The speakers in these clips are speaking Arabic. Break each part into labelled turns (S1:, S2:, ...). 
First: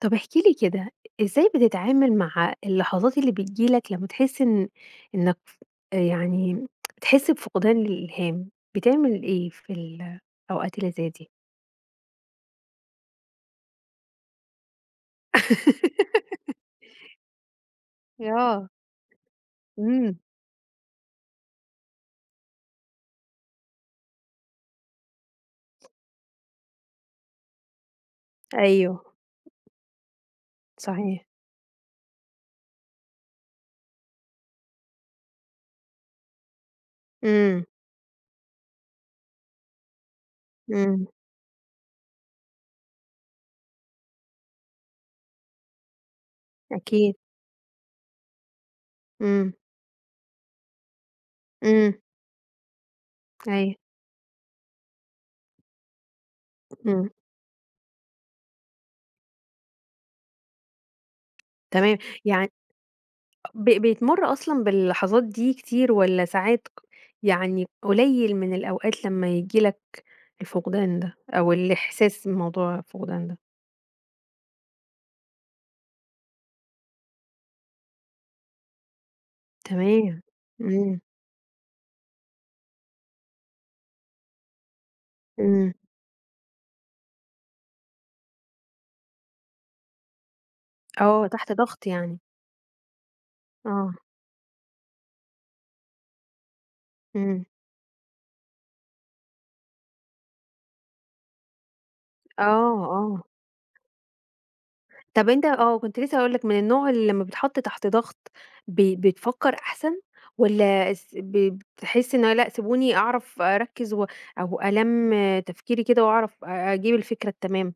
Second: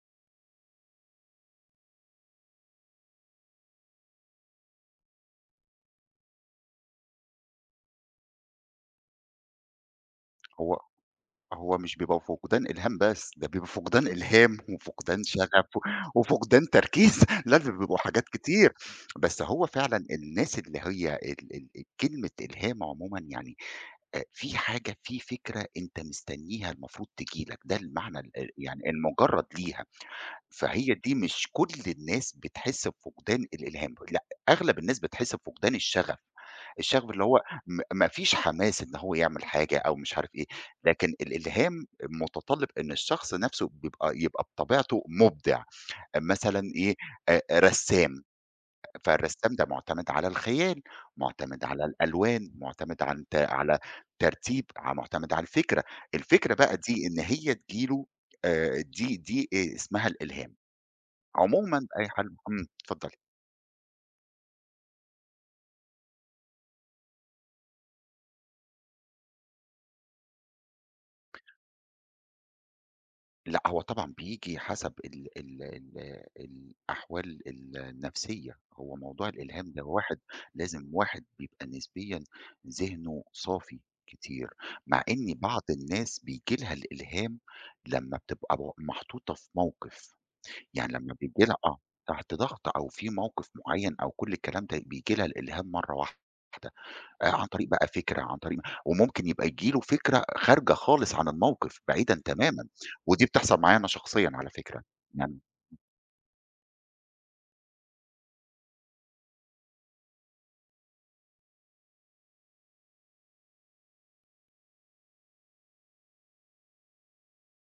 S1: طب احكِ لي كده، إزاي بتتعامل مع اللحظات اللي بتيجي لك لمّا تحس إنك يعني بتحس بفقدان للإلهام؟ بتعمل إيه في الأوقات
S2: هو
S1: اللي زي دي؟
S2: هو مش بيبقى فقدان إلهام بس، ده بيبقى فقدان إلهام وفقدان شغف و وفقدان تركيز، لا ده بيبقوا حاجات
S1: آه،
S2: كتير، بس هو فعلًا
S1: إمم،
S2: الناس اللي هي ال كلمة إلهام عمومًا يعني في حاجة، في فكرة أنت مستنيها المفروض تيجي لك، ده المعنى ال يعني
S1: أيوه،
S2: المجرّد ليها، فهي دي
S1: صحيح،
S2: مش كل الناس بتحس بفقدان الإلهام، لأ أغلب الناس بتحس بفقدان الشغف. الشغف اللي هو
S1: إمم،
S2: ما فيش حماس إن هو يعمل حاجة أو مش عارف إيه،
S1: إمم،
S2: لكن الإلهام متطلب إن الشخص نَفْسه بيبقى يبقى بطبيعته مُبدع، مثلًا إيه،
S1: أكيد،
S2: رسّام،
S1: إمم،
S2: فالرسّام ده مُعتمد على الخيال، مُعتمد على
S1: إمم،
S2: الألوان، مُعتمد عن ت
S1: أيوه،
S2: على ترتيب، مُعتمد على الفكرة، الفكرة بقى دي
S1: إمم،
S2: إن هي تيجي له دي اسمها الإلهام، عمومًا
S1: تمام،
S2: أي حد
S1: يعني
S2: إمم، اتفضلي.
S1: بتمُر أصلًا باللحظات دي كتير، والّا ساعات يعني قليل من الأوقات لمّا ييجي لك الفقدان ده، أو الإحساس بموضوع الفقدان ده؟
S2: لأ، هو طبعًا بييجي حسب ال الأحوال النفسية، هو موضوع الإلهام ده واحد
S1: تمام.
S2: لازم
S1: إمم،
S2: واحد بيبقى نسبيًا ذهنه صافي كتير، مع إن بعض
S1: إمم.
S2: الناس بييجي لها الإلهام لمّا بتبقى محطوطة في موقف، يعني لمّا
S1: آه،
S2: بييجي
S1: تحت
S2: لها آه،
S1: ضغط يعني.
S2: تحت ضغط أو في موقف
S1: آه،
S2: معيّن أو كل الكلام ده بييجي لها الإلهام مرّة واحدة.
S1: إمم.
S2: عن طريق بقى فكرة، عن طريق وممكن يبقى ييجي له فكرة خارجة خالص عن الموقف، بعيدًا تمامًا،
S1: آه، آه.
S2: ودي بتحصل معايا أنا شخصيًا على فكرة،
S1: طب
S2: يعني
S1: أنت، كنت لسه هاقول لك من النوع اللي لمّا بيتحط تحت ضغط بتفكّر أحسن، والّا اس ب بتحس إن لأ، سيبوني أعرف أركّز، أو ألَم تفكيري كده وأعرف أجيب الفكرة التمام؟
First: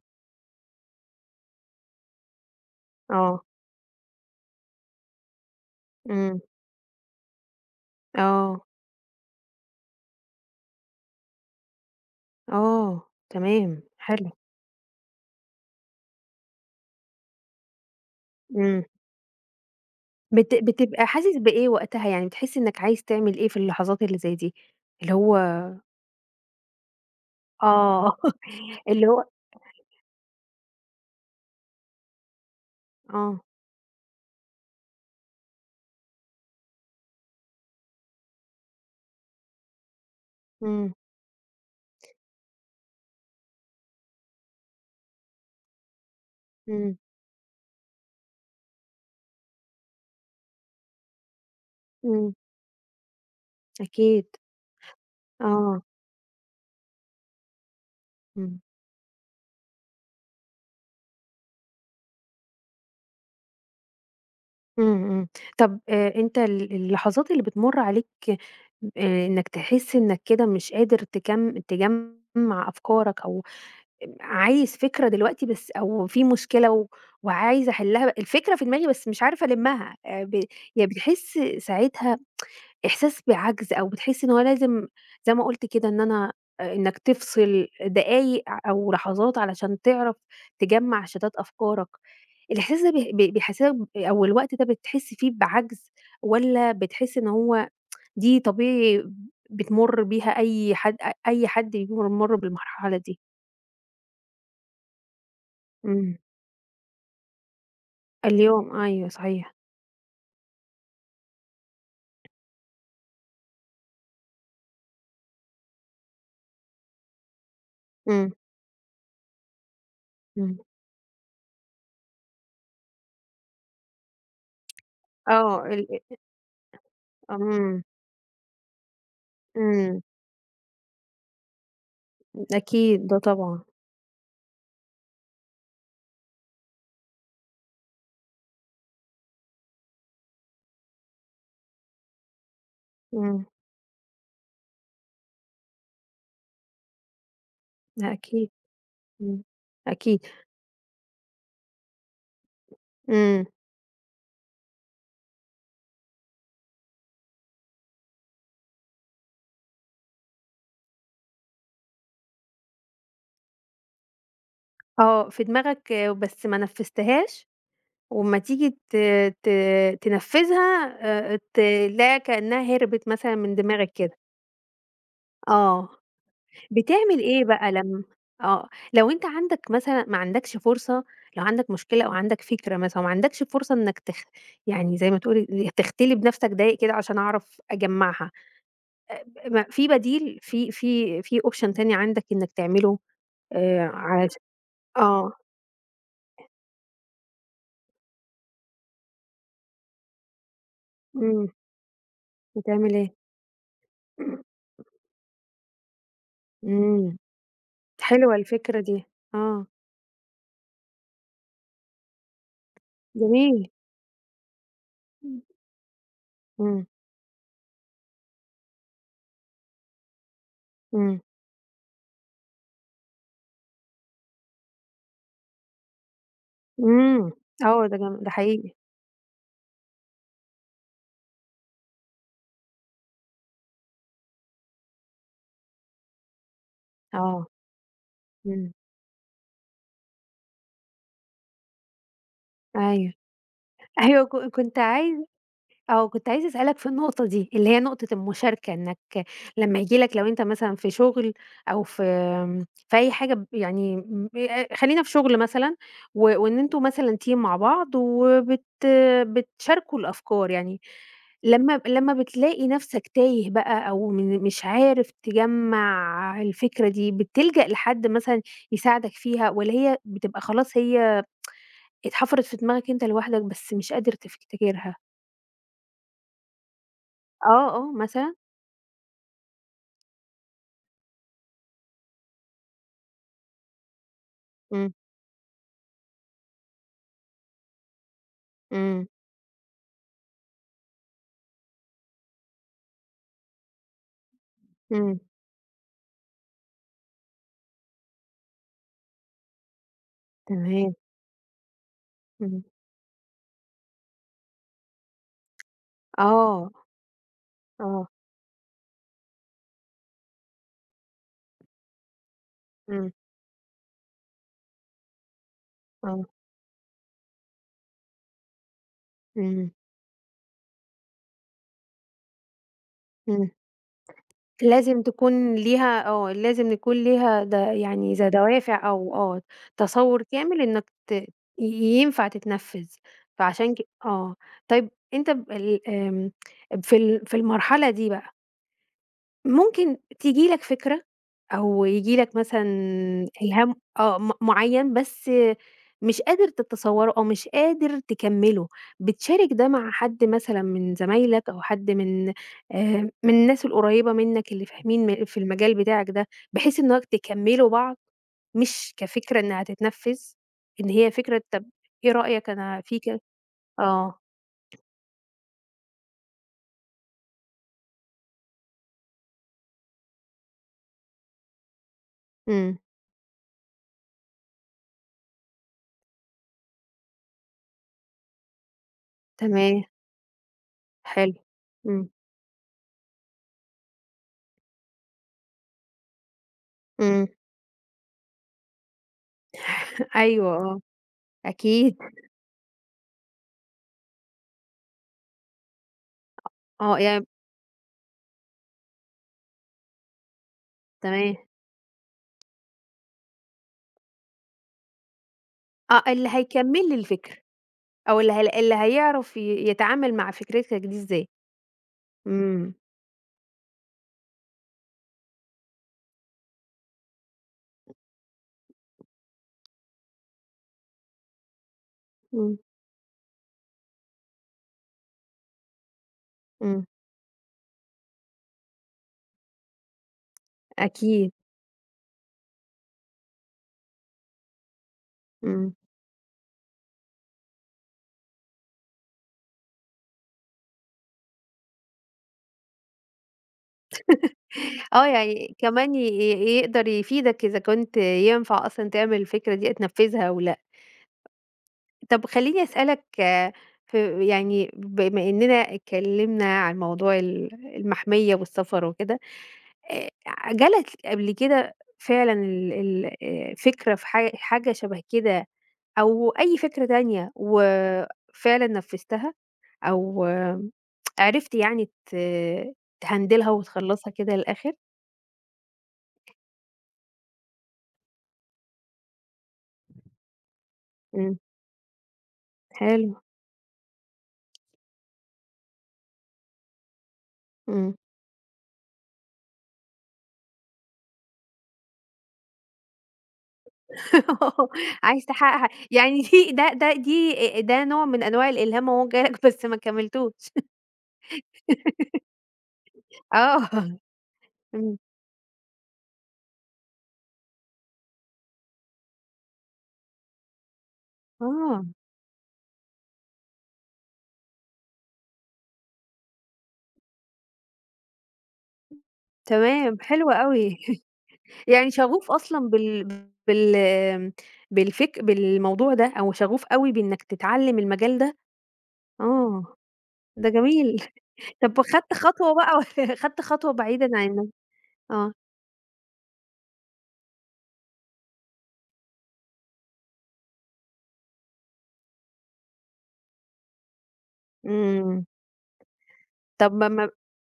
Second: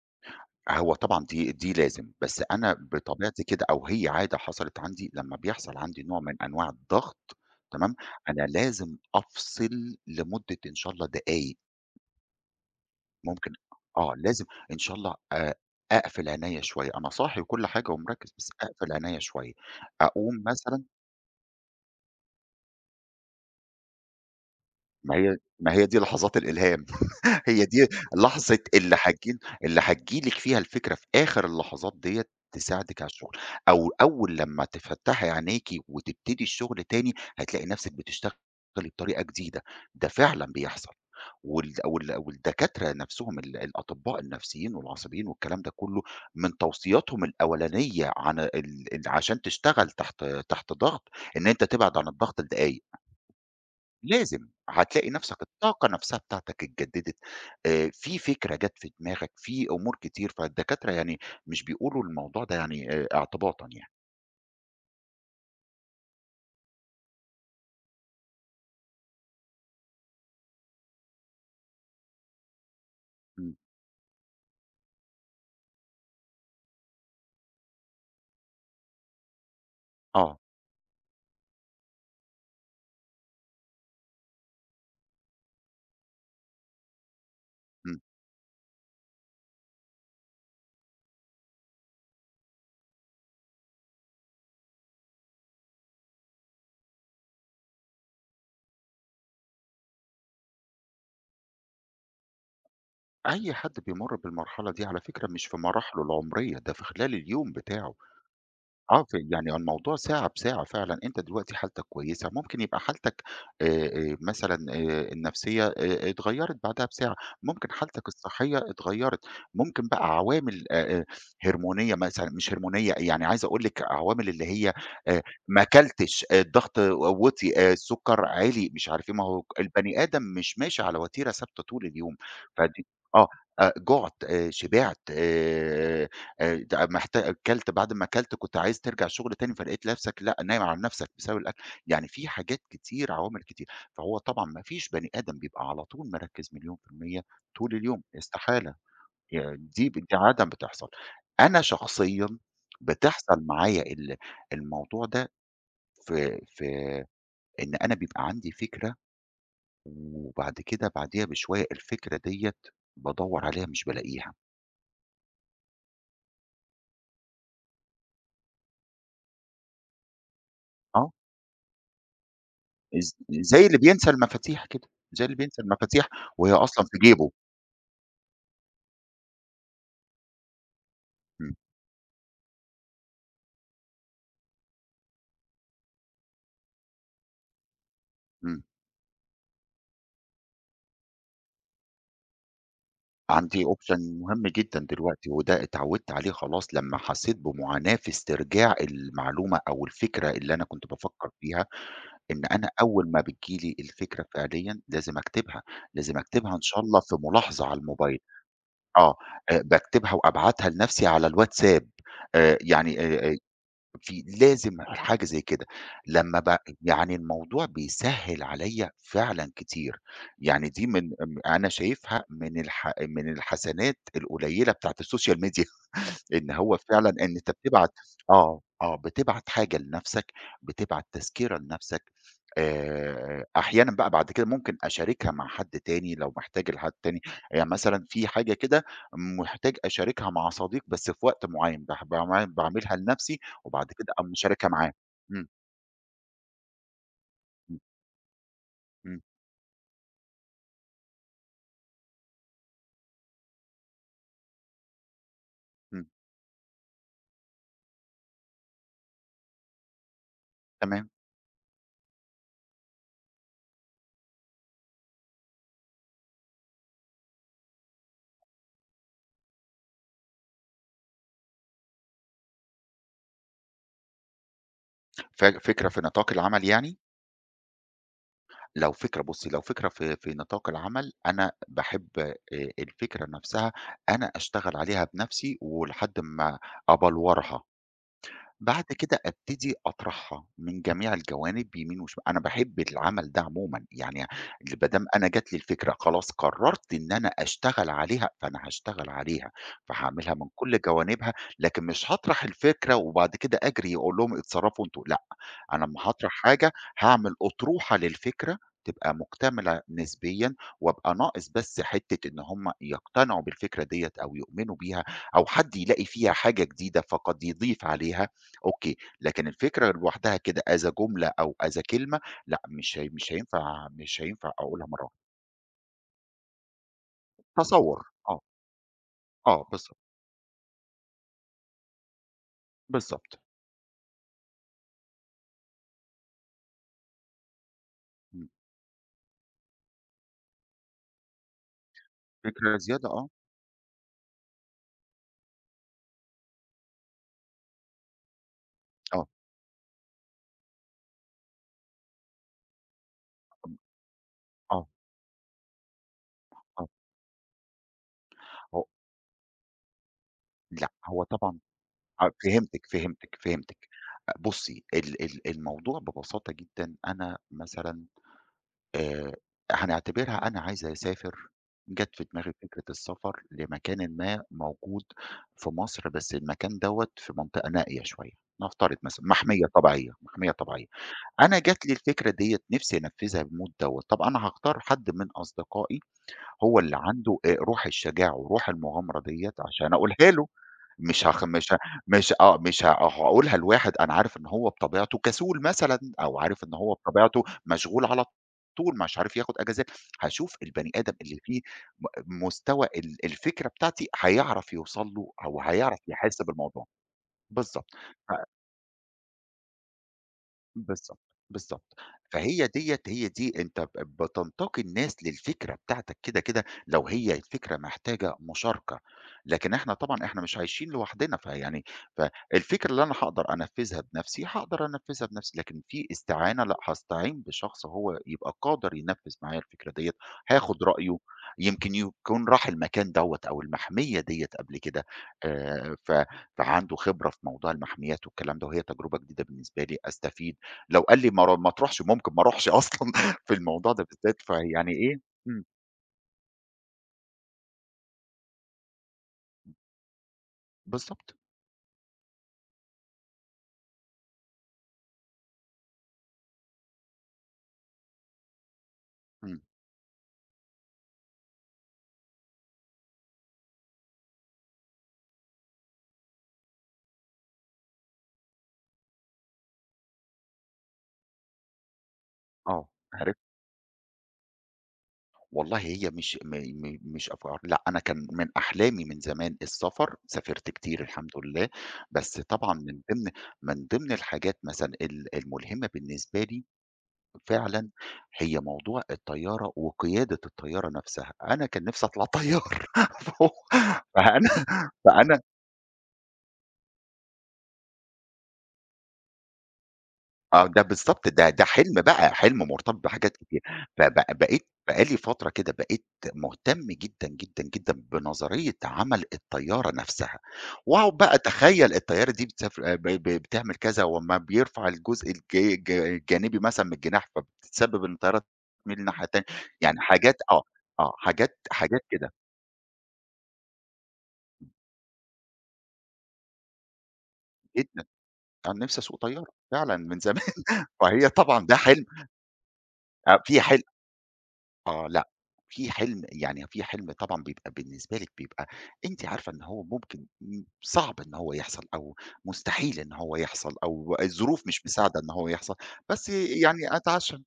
S2: هو طبعًا دي لازم، بس أنا بطبيعتي
S1: آه.
S2: كده أو هي عادة حصلت عندي لمّا بيحصل عندي نوع
S1: إمم.
S2: من أنواع الضغط تمام، أنا
S1: آه،
S2: لازم أفصل لمدة إن شاء الله دقايق،
S1: آه،
S2: ممكن
S1: تمام،
S2: آه،
S1: حلو،
S2: لازم إن شاء الله أقفل عينيّا شوية، أنا صاحي وكل حاجة ومركّز، بس
S1: إمم،
S2: أقفل عينيّا شوية، أقوم
S1: بت
S2: مثلًا
S1: بتبقى حاسس بإيه وقتها؟ يعني بتحس إنك عايز تعمل إيه في اللحظات اللي زي دي؟ اللي
S2: ما هي
S1: هو.
S2: ما هي دي لحظات الإلهام. هي دي
S1: آه.
S2: لحظة اللي
S1: اللي هو.
S2: هتجي اللي هتيجي لِك فيها الفكرة في آخر اللحظات ديّة تساعدِك على الشغل،
S1: آه،
S2: أو أول لمّا تفتّحي عينيكِ وتبتدي الشغل تاني، هتلاقي نفسِك بتشتغلي بطريقة جديدة، ده فعلًا بيحصل،
S1: إمم،
S2: وال وال والدكاترة نفسهم الأطباء النفسيين والعصبيين والكلام ده كله، من
S1: إمم،
S2: توصياتهم الأولانية عن ال ال عشان تشتغل تحت ضغط، إن أنت تبعد عن
S1: إمم،
S2: الضغط لدقايق.
S1: أكيد،
S2: لازم، هتلاقي نفسك
S1: آه،
S2: الطاقة نفسها بتاعتك اتجددت، في فكرة
S1: إمم،
S2: جات في دماغك، في أمور كتير، فالدكاترة يعني مش بيقولوا الموضوع ده يعني اعتباطًا يعني،
S1: إمم، إمم، طب، أنت اللحظات اللي بتمُر عليك، إنك تحس إنك كده مش قادر تجمّع أفكارك، أو
S2: إمم،
S1: عايز فكرة دلوقتي بس، أو في مشكلة وعايزة أحلّها، الفكرة في دماغي بس مش عارفة ألمّها، ب
S2: آه،
S1: يعني بتحس ساعتها إحساس بعجز، أو بتحس إن هو لازم زي ما قُلت كده إن أنا، إنّك تفصل
S2: إمم،
S1: دقايق أو لحظات علشان تعرف تجمّع شتات أفكارك. الإحساس ده بي بي بيحسسك أو الوقت ده بتحس فيه بعجز، والّا بتحس إن هو دي طبيعي بتمُر بيها أي حد؟ أي حد بيمُر بالمرحلة دي؟
S2: أي حد بيمُر بالمرحلة دي على فكرة مش في مراحله
S1: إمم.
S2: العمرية، ده في خلال اليوم بتاعه.
S1: اليوم،
S2: آه،
S1: أيوه صحيح،
S2: يعني الموضوع ساعة بساعة فعلًا، أنت دلوقتي حالتك كويسة، ممكن يبقى حالتك مثلًا النفسية اتغيّرت بعدها بساعة، ممكن حالتك
S1: إمم،
S2: الصحية اتغيّرت، ممكن بقى
S1: إمم،
S2: عوامل هرمونية مثلًا مش هرمونية، يعني عايز أقول لِك عوامل اللي هي آآ، ما
S1: آه، ال أ
S2: أكلتش، آه، الضغط وطي،
S1: إمم،
S2: السكر عِلي، مش عارف إيه، ما هو
S1: إمم،
S2: البني آدم مش ماشي على وتيرة ثابتة طول اليوم، فدي
S1: أكيد ده
S2: آه،
S1: طبعًا،
S2: جُعت، شبعت ده كلت بعد ما كلت كنت عايز ترجع الشغل تاني، فلقيت نفسك لأ، نايم على نفسك بسبب الأكل، يعني في حاجات كتير، عوامل
S1: إمم،
S2: كتير. فهو طبعًا ما فيش بني آدم بيبقى على طول مركّز مليون في المِيّة طول اليوم،
S1: ده أكيد،
S2: استحالة،
S1: إمم،
S2: يعني دي دي
S1: أكيد،
S2: عادةً بتحصل. أنا شخصيًا بتحصل
S1: إمم،
S2: معايا الموضوع ده في إن أنا بيبقى عندي فكرة، وبعد كده بعديها بشوية الفكرة ديّة بادوّر عليها مش بالاقيها.
S1: آه في دماغك بس ما نفّذتهاش، وأمّا تيجي ت ت تنفّذها،
S2: آه.
S1: تلاقيها كأنها هربت مثلًا من
S2: زي اللي
S1: دماغك
S2: بينسى
S1: كده.
S2: المفاتيح كده، زي اللي بينسى
S1: آه.
S2: المفاتيح وهي أصلًا في
S1: بتعمل
S2: جيبه.
S1: إيه بقى؟ لم آه، لو أنت عندك مثلًا ما عندكش فرصة، لو
S2: إمم،
S1: عندك مشكلة أو عندك فكرة مثلًا وما عندكش فرصة إنك يعني زي ما تقول تختلي بنفسك دقايق كده عشان أعرف أجمّعها،
S2: إمم.
S1: آآ، ما في بديل، في option تاني عندك إنك تعمله؟
S2: عندي
S1: آآ،
S2: option
S1: عش
S2: مهم جدًا دلوقتي
S1: آه،
S2: وده اتعودت عليه خلاص لمّا حسيت بمعاناة في استرجاع المعلومة أو الفكرة اللي أنا كنت بافكّر
S1: إمم،
S2: فيها، إن أنا
S1: بتعمل
S2: أول
S1: إيه؟
S2: ما بتيجي لي الفكرة فعليًا لازم أكتبها، لازم أكتبها إن شاء الله في
S1: إمم،
S2: ملاحظة على الموبايل.
S1: حلوة الفكرة دي،
S2: آه،
S1: آه،
S2: باكتبها وأبعتها لنفسي على الواتساب. يعني
S1: جميل،
S2: في لازم حاجة زي كده، لمّا ب
S1: إمم،
S2: يعني الموضوع بيسهّل عليَّ فعلًا كتير، يعني دي من
S1: إمم،
S2: م أنا شايفها من من الحسنات القليلة بتاعة السوشيال ميديا. إن هو فعلًا
S1: إمم،
S2: إن أنت
S1: آه،
S2: بتبعت
S1: ده
S2: آه،
S1: حقيقي،
S2: آه، بتبعت حاجة لنَفْسك، بتبعت تذكرة لنَفْسك، أحيانًا بقى بعد كده ممكن أشاركها مع حد تاني لو محتاج لحد تاني،
S1: آه،
S2: يعني مثلًا في حاجة
S1: إمم،
S2: كده محتاج أشاركها مع صديق بس في وقت معيّن باح باع باعملها
S1: أيوه.
S2: لنَفْسي وبعد كده
S1: أيوه،
S2: أقوم
S1: ك
S2: مشاركها
S1: كنت
S2: معاه.
S1: عايز
S2: إمم،
S1: آه، كنت عايزة أسألك في النقطة دي، اللي
S2: إمم،
S1: هي نقطة المشاركة، إنك
S2: إمم،
S1: لمّا ييجي لك، لو أنت مثلًا في شغل أو في، في أي حاجة يعني م خلّينا في شغل مثلًا،
S2: إمم،
S1: وإن أنتم مثلًا team مع بعض وبت بتشاركوا الأفكار، يعني
S2: تمام،
S1: لمّا بتلاقي نَفْسك تايه بقى، أو مش عارف تجمّع الفكرة دي، بتلجأ لحد مثلًا يساعدك فيها، والّا هي بتبقى خلاص هي اتحفرت في دماغك أنت لوحدك بس مش قادر تفتكرها؟
S2: فكرة في نطاق العمل يعني؟
S1: آه، آه، مثلًا؟
S2: لو فكرة بُصّي، لو فكرة في نطاق العمل، أنا باحب الفكرة نفسها أنا أشتغل
S1: إمم،
S2: عليها بنفسي ولحد ما أبلورها، بعد
S1: إمم،
S2: كده أبتدي أطرحها من جميع الجوانب يمين وشمال، أنا باحب العمل ده عمومًا، يعني ما دام
S1: إمم،
S2: أنا جات لي الفكرة خلاص قررت إن أنا أشتغل عليها، فأنا هاشتغل عليها، فهاعملها من كل
S1: تمام،
S2: جوانبها، لكن مش هاطرح
S1: إمم،
S2: الفكرة وبعد كده أجري أقول لهم اتصرفوا أنتم، أنا أمّا هاطرح حاجة،
S1: آه،
S2: هاعمل أطروحة
S1: آه،
S2: للفكرة تبقى مكتملة نسبيًا، وأبقى ناقص بس حتّة إن هم
S1: إمم،
S2: يقتنعوا بالفكرة ديّة أو يؤمنوا بيها أو حد يلاقي
S1: آه،
S2: فيها حاجة جديدة فقد يضيف عليها أوكي، لكن
S1: إمم،
S2: الفكرة لوحدها كده as a جملة أو as a كلمة لأ، مش
S1: إمم،
S2: هينفع أقولها مرّه
S1: لازم
S2: واحدة.
S1: تكون ليها، لازم يكون ليها،
S2: تصوُّر
S1: يعني زي
S2: آه،
S1: دوافع أو،
S2: آه بالضبط،
S1: تصوُّر كامل إنّك ت ي ينفع تتنفّذ،
S2: بالضبط.
S1: فعشان ك آه، طيب أنت، ب ال آمم، في في المرحلة دي بقى
S2: إمم،
S1: ممكن تيجي لك فكرة، أو ييجي لك مثلًا
S2: فكرة زيادة آه،
S1: إلهام، آه، م معيّن، بس مش قادر تتصوّره أو مش قادر تكمّله،
S2: آه،
S1: بتشارك ده مع حد مثلًا من زمايلك أو حد من، الناس
S2: آه،
S1: القريّبة منّك اللي
S2: آه،
S1: فاهمين في المجال بتاعك ده، بحيث
S2: آه،
S1: إنّك تكمّلوا بعض،
S2: هو
S1: مش كفكرة إنّها هتتنفّذ،
S2: لأ،
S1: إن هي
S2: هو
S1: فكرة.
S2: طبعًا
S1: طَب إيه
S2: آه،
S1: رأيك أنا
S2: فهمتِك،
S1: في ك
S2: فهمتِك، فهمتِك.
S1: آه،
S2: أ بُصّي، ال ال الموضوع ببساطة جدًا، أنا مثلًا آآ، هنعتبرها أنا عايزة أسافر، جات في دماغي
S1: إمم،
S2: فكرة السفر لمكانٍ ما موجود في مصر، بس المكان دوّة في منطقة نائية شوية، نفترض مثلًا محمية
S1: تمام،
S2: طبيعية، محمية طبيعية.
S1: حلو،
S2: أنا جات لي
S1: إمم،
S2: الفكرة ديّة نفسي أنفذها بموت دوّة، طب أنا هاختار حد من أصدقائي هو اللي
S1: إمم،
S2: عنده روح الشجاعة وروح المغامرة ديّة عشان أقولها له.
S1: أيوه، آه،
S2: مش هاخ مش ه
S1: أكيد،
S2: مش آه، مش ه هاقولها لواحد أنا عارف إن هو بطبيعته كسول مثلًا، أو عارف إن هو
S1: آه، يعني
S2: بطبيعته مشغول على طول مش عارف ياخد أجازات، هاشوف البني آدم
S1: تمام.
S2: اللي فيه مستوى الفكرة بتاعتي هيعرف يوصل له أو هيعرف
S1: آه، اللي
S2: يحس بالموضوع،
S1: هيكمّل لي الفكرة،
S2: بالضبط.
S1: أو
S2: ف
S1: اللي هيعرف يتعامل مع فكرتك دي
S2: بالضبط،
S1: إزاي.
S2: بالضبط. فهي
S1: إمم،
S2: ديّة هي دي أنت بتنتقي الناس للفكرة بتاعتك كده، كده لو هي الفكرة محتاجة مشاركة، لكن إحنا طبعًا إحنا مش عايشين لوحدنا، فيعني
S1: إمم،
S2: فالفكرة اللي أنا هاقدر أنفذها بنفسي، هاقدر أنفذها بنفسي، لكن في استعانة لأ،
S1: إمم،
S2: هاستعين بشخص هو يبقى قادر ينفذ معايا الفكرة ديّة، هاخد رأيه،
S1: أكيد،
S2: يمكن يكون راح المكان دوّة أو المحمية ديّة قبل كده
S1: إمم.
S2: ف فعنده خبرة في موضوع المحميات والكلام ده، وهي تجربة جديدة بالنسبة لي، أستفيد. لو قال لي ما تروحش ممكن ما اروحش أصلًا في الموضوع ده بالذات، فيعني
S1: آه،
S2: إيه
S1: يعني
S2: إمم،
S1: كمان ي ي يقدر يفيدك إذا كنت ينفع أصلًا تعمل الفكرة دي، تنفّذها أو لأ.
S2: بالضبط،
S1: طَب خلّيني أسألك، في يعني بما إننا اتكلّمنا عن موضوع المحمية والسفر وكده،
S2: إمم،
S1: آآ جَه لك قبل كده فعلًا ال ال فكرة في حاجة شَبه كده، أو أي فكرة تانية، وفعلًا نفّذتها أو عرفت يعني ت
S2: آه، عرفت،
S1: تهندلها وتخلّصها كده للآخر؟
S2: والله هي مش م م مش أفكار لأ، أنا كان من أحلامي من زمان السفر، سافرت كتير الحمد
S1: إمم،
S2: لله، بس طبعًا من
S1: حلو،
S2: ضمن من ضمن الحاجات مثلًا الملهمة بالنسبة لي فعلًا
S1: إمم،
S2: هي موضوع الطيارة وقيادة الطيارة نفسها، أنا كان نفسي أطلع طيار فهو فأنا
S1: عايز
S2: فأنا
S1: تحقّقها؟ يعني دي، ده نوع من أنواع الإلهام أهو جه لك، بس ما كمّلتوش.
S2: آه، ده بالضبط، ده حلم بقى، حلم مرتبط بحاجات كتير،
S1: آه،
S2: بقيت
S1: إمم،
S2: بقى لي فترة كده بقيت مهتم جدًا، جدًا، جدًا بنظرية عمل الطيارة نفسها، واقعد بقى
S1: آه،
S2: أتخيل الطيارة دي بتسافر آه، ب ب بتعمل كذا، وأمّا بيرفع الجزء الجانبي مثلًا من الجناح، فبتتسبب إن الطيارة تميل الناحية التانية،
S1: تمام،
S2: يعني
S1: حلو
S2: حاجات آه،
S1: أوي،
S2: آه،
S1: يعني
S2: حاجات
S1: شغوف
S2: كده
S1: أصلًا بال بال آمم، بالفك بالموضوع ده، أو شغوف أوي بإنك تتعلّم
S2: جدًا،
S1: المجال ده؟
S2: أنا نفسي أسوق طيارة
S1: آه،
S2: فعلًا من زمان،
S1: ده جميل.
S2: فهي طبعًا ده
S1: طب
S2: حلم
S1: وخدت خطوة بقى، و خدت
S2: آه، في
S1: خطوة
S2: حلم
S1: بعيدًا عن،
S2: آه لأ،
S1: آه،
S2: في حلم يعني في حلم طبعًا بيبقى بالنسبة لِك بيبقى أنتِ عارفة إن هو ممكن صعب إن هو يحصل أو مستحيل إن هو يحصل أو الظروف مش مساعدة
S1: إمم،
S2: إن هو يحصل، بس
S1: طب ما
S2: يعني
S1: أمّا،
S2: أتعشم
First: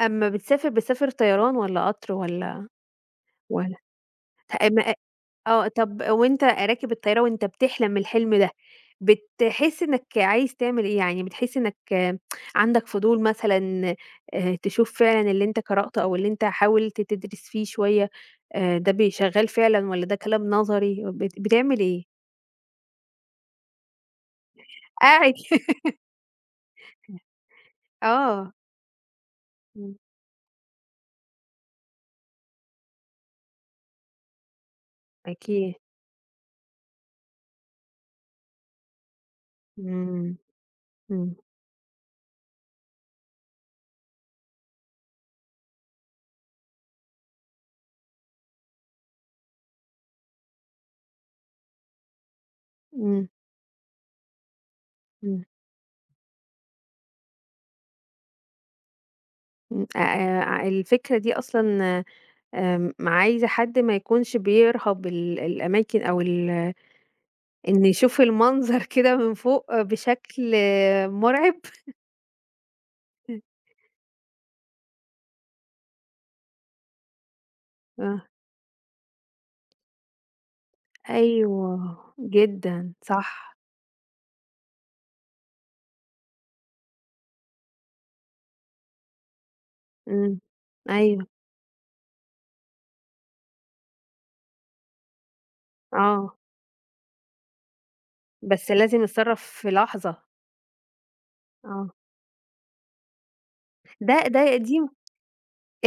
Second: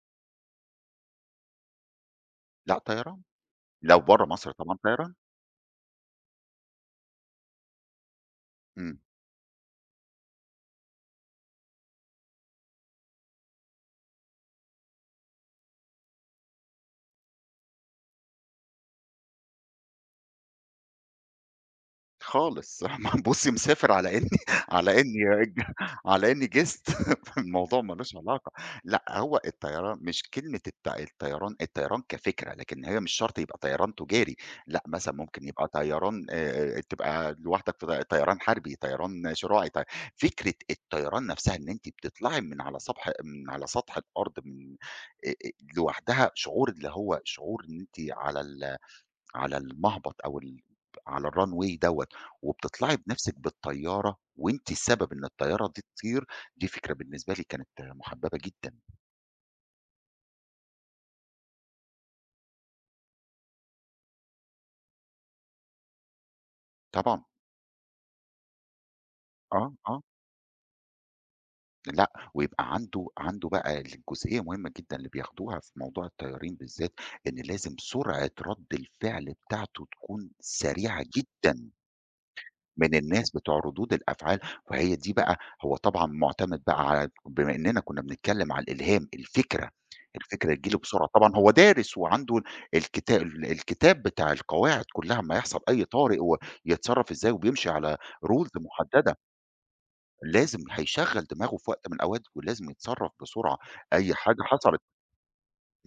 S1: بتسافر طيران والّا قطر والّا
S2: لأ طيران،
S1: والّا
S2: لو برّه مصر طبعًا
S1: أما
S2: طيران.
S1: آه، طب وأنت راكب الطيارة وأنت بتحلم الحلم ده،
S2: إمم.
S1: بتحس إنك عايز تعمل إيه؟ يعني بتحس إنك، عندك فضول مثلًا، تشوف فعلًا اللي أنت قرأته، أو اللي أنت حاولت تدرس فيه شوية، ده شغال فعلًا، والّا ده كلام نظري؟ بتعمل إيه؟
S2: خالص بُصّي مسافر على إني على إني ج
S1: قاعد.
S2: على إني guest فالموضوع ما لوش علاقة،
S1: آه،
S2: لأ هو
S1: إمم،
S2: الطيران مش كلمة الطيران الطيران كفكرة، لكن هي مش شرط يبقى طيران تجاري، لأ مثلًا ممكن يبقى
S1: أكيد.
S2: طيران تبقى لوحدك في طيران حربي، طيران شراعي، ط
S1: إمم،
S2: فكرة الطيران
S1: إمم،
S2: نفسها إن أنتِ بتطلعي من على سطح الأرض من آآ، لوحدها شعور اللي هو شعور إن أنتِ على على المهبط أو على الrunway دوّة، وبتطلعي
S1: إمم،
S2: بنفسِك بالطيارة وأنتِ السبب إن
S1: إمم،
S2: الطيارة دي تطير، دي فكرة بالنسبة لي كانت محببة جدًا،
S1: إمم، الفكرة دي أصلًا، عايزة حد ما يكونش بيرهَب الأماكن أو ال،
S2: طبعًا،
S1: إن يشوف المنظر كده من
S2: آه،
S1: فوق
S2: آه،
S1: بشكل مرعب.
S2: لأ، ويبقى عنده بقى الجزئية مهمة جدًا اللي بياخدوها في موضوع الطيارين بالذات، إن لازم
S1: آه،
S2: سرعة رد الفعل بتاعته تكون سريعة جدًا.
S1: أيوه، جدًا،
S2: من الناس
S1: صح،
S2: بتوع ردود الأفعال، وهي دي بقى هو طبعًا مُعتمد بقى على بما إننا كنا بنتكلّم على الإلهام، الفكرة،
S1: إمم،
S2: الفكرة تيجي له بسرعة،
S1: أيوه،
S2: طبعًا هو دارس وعنده الكتاب بتاع القواعد كلّها أمّا يحصل أي طارئ
S1: آه،
S2: ويتصرّف إزاي وبيمشي على rules
S1: بس لازم
S2: مُحددة،
S1: نتصرّف في لحظة،
S2: لازم هيشغّل دماغه في وقت
S1: آه،
S2: من الأوقات ولازم يتصرّف بسرعة، أي
S1: ده
S2: حاجة
S1: ده دي
S2: حصلت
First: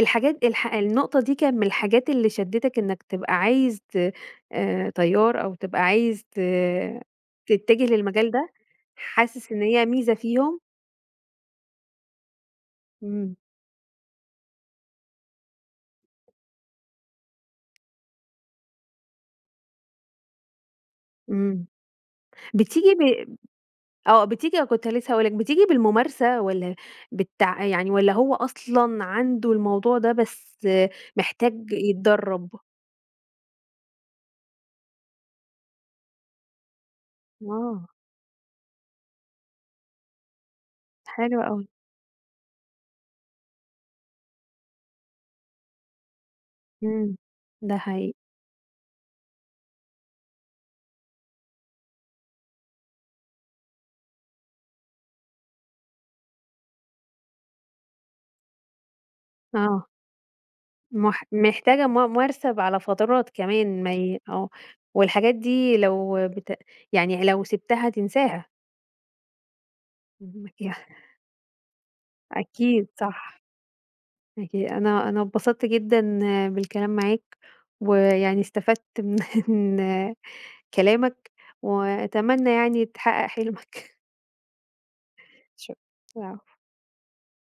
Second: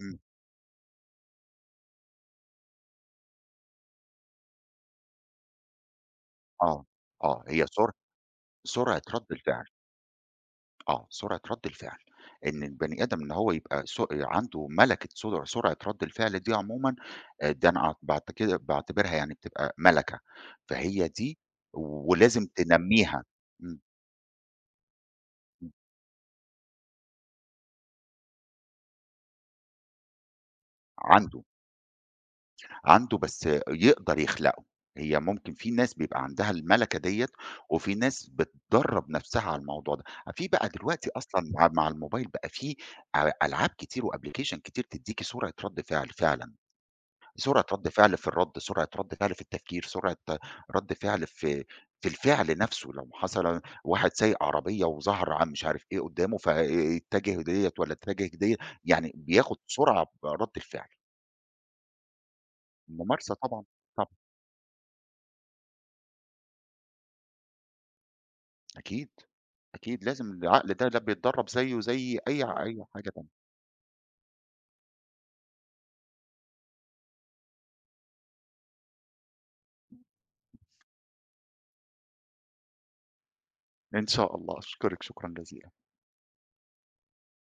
S2: إمم،
S1: الح النقطة دي كان من الحاجات اللي شدّتك إنّك تبقى عايز، ت طيار، أو تبقى عايز ت
S2: آه، آه، هي
S1: تتجه للمجال ده؟
S2: سرعة رَد
S1: حاسس إن
S2: الفعل.
S1: هي ميزة فيهم؟
S2: آه، سرعة رَد الفعل، إن البني آدم إن
S1: إمم،
S2: هو يبقى عنده مَلَكة سرعة رَد الفعل دي عمومًا ده أنا أعت باعت كده باعتبرها يعني بتبقى مَلَكة، فهي دي
S1: إمم،
S2: ولازم
S1: بتيجي،
S2: تنمّيها،
S1: ب
S2: إمم،
S1: آه، بتيجي كنت لسه هاقول لك، بتيجي
S2: إمم،
S1: بالممارسة، والّا يعني والّا هو أصلًا عنده الموضوع ده، بس
S2: عنده،
S1: محتاج يتدرّب؟
S2: عنده بس يقدر يخلقه، هي ممكن في ناس بيبقى عندها المَلَكة ديّة،
S1: آه،
S2: وفي ناس بتدرّب نفسها على الموضوع ده، في بقى دلوقتي
S1: حلو
S2: أصلًا
S1: أوي،
S2: مع الموبايل بقى في ألعاب كتير وapplication كتير تدّيكِ سرعة رَد فعل فعلًا.
S1: إمم،
S2: سرعة
S1: ده
S2: رَد
S1: حقيقي،
S2: فعل في الرَد، سرعة رَد فعل في التفكير، سرعة رَد فعل في الفعل نفسه، لو حصل واحد سايق عربية وظهر مش عارف إيه قدّامه فاتجه ديّة والّا اتجه ديّة، يعني بياخد
S1: آه.
S2: سرعة برَد الفعل،
S1: محتاجة ممارسة على فترات
S2: الممارسة طبعًا،
S1: كمان، ما
S2: طبعًا
S1: ي آه، والحاجات دي لو يعني لو سِبتها تنساها،
S2: أكيد، أكيد لازم
S1: م ي
S2: العقل ده لا بيتدرّب زيه زي أي
S1: أكيد
S2: حاجة
S1: صح.
S2: تانية،
S1: أكيد أنا، اتبسطت جدًا بالكلام معاك، ويعني استفدت من من كلامك، وأتمنى يعني تحقق حلمك.
S2: إن شاء الله، أشكرِك شكرًا جزيلًا.
S1: شكرًا.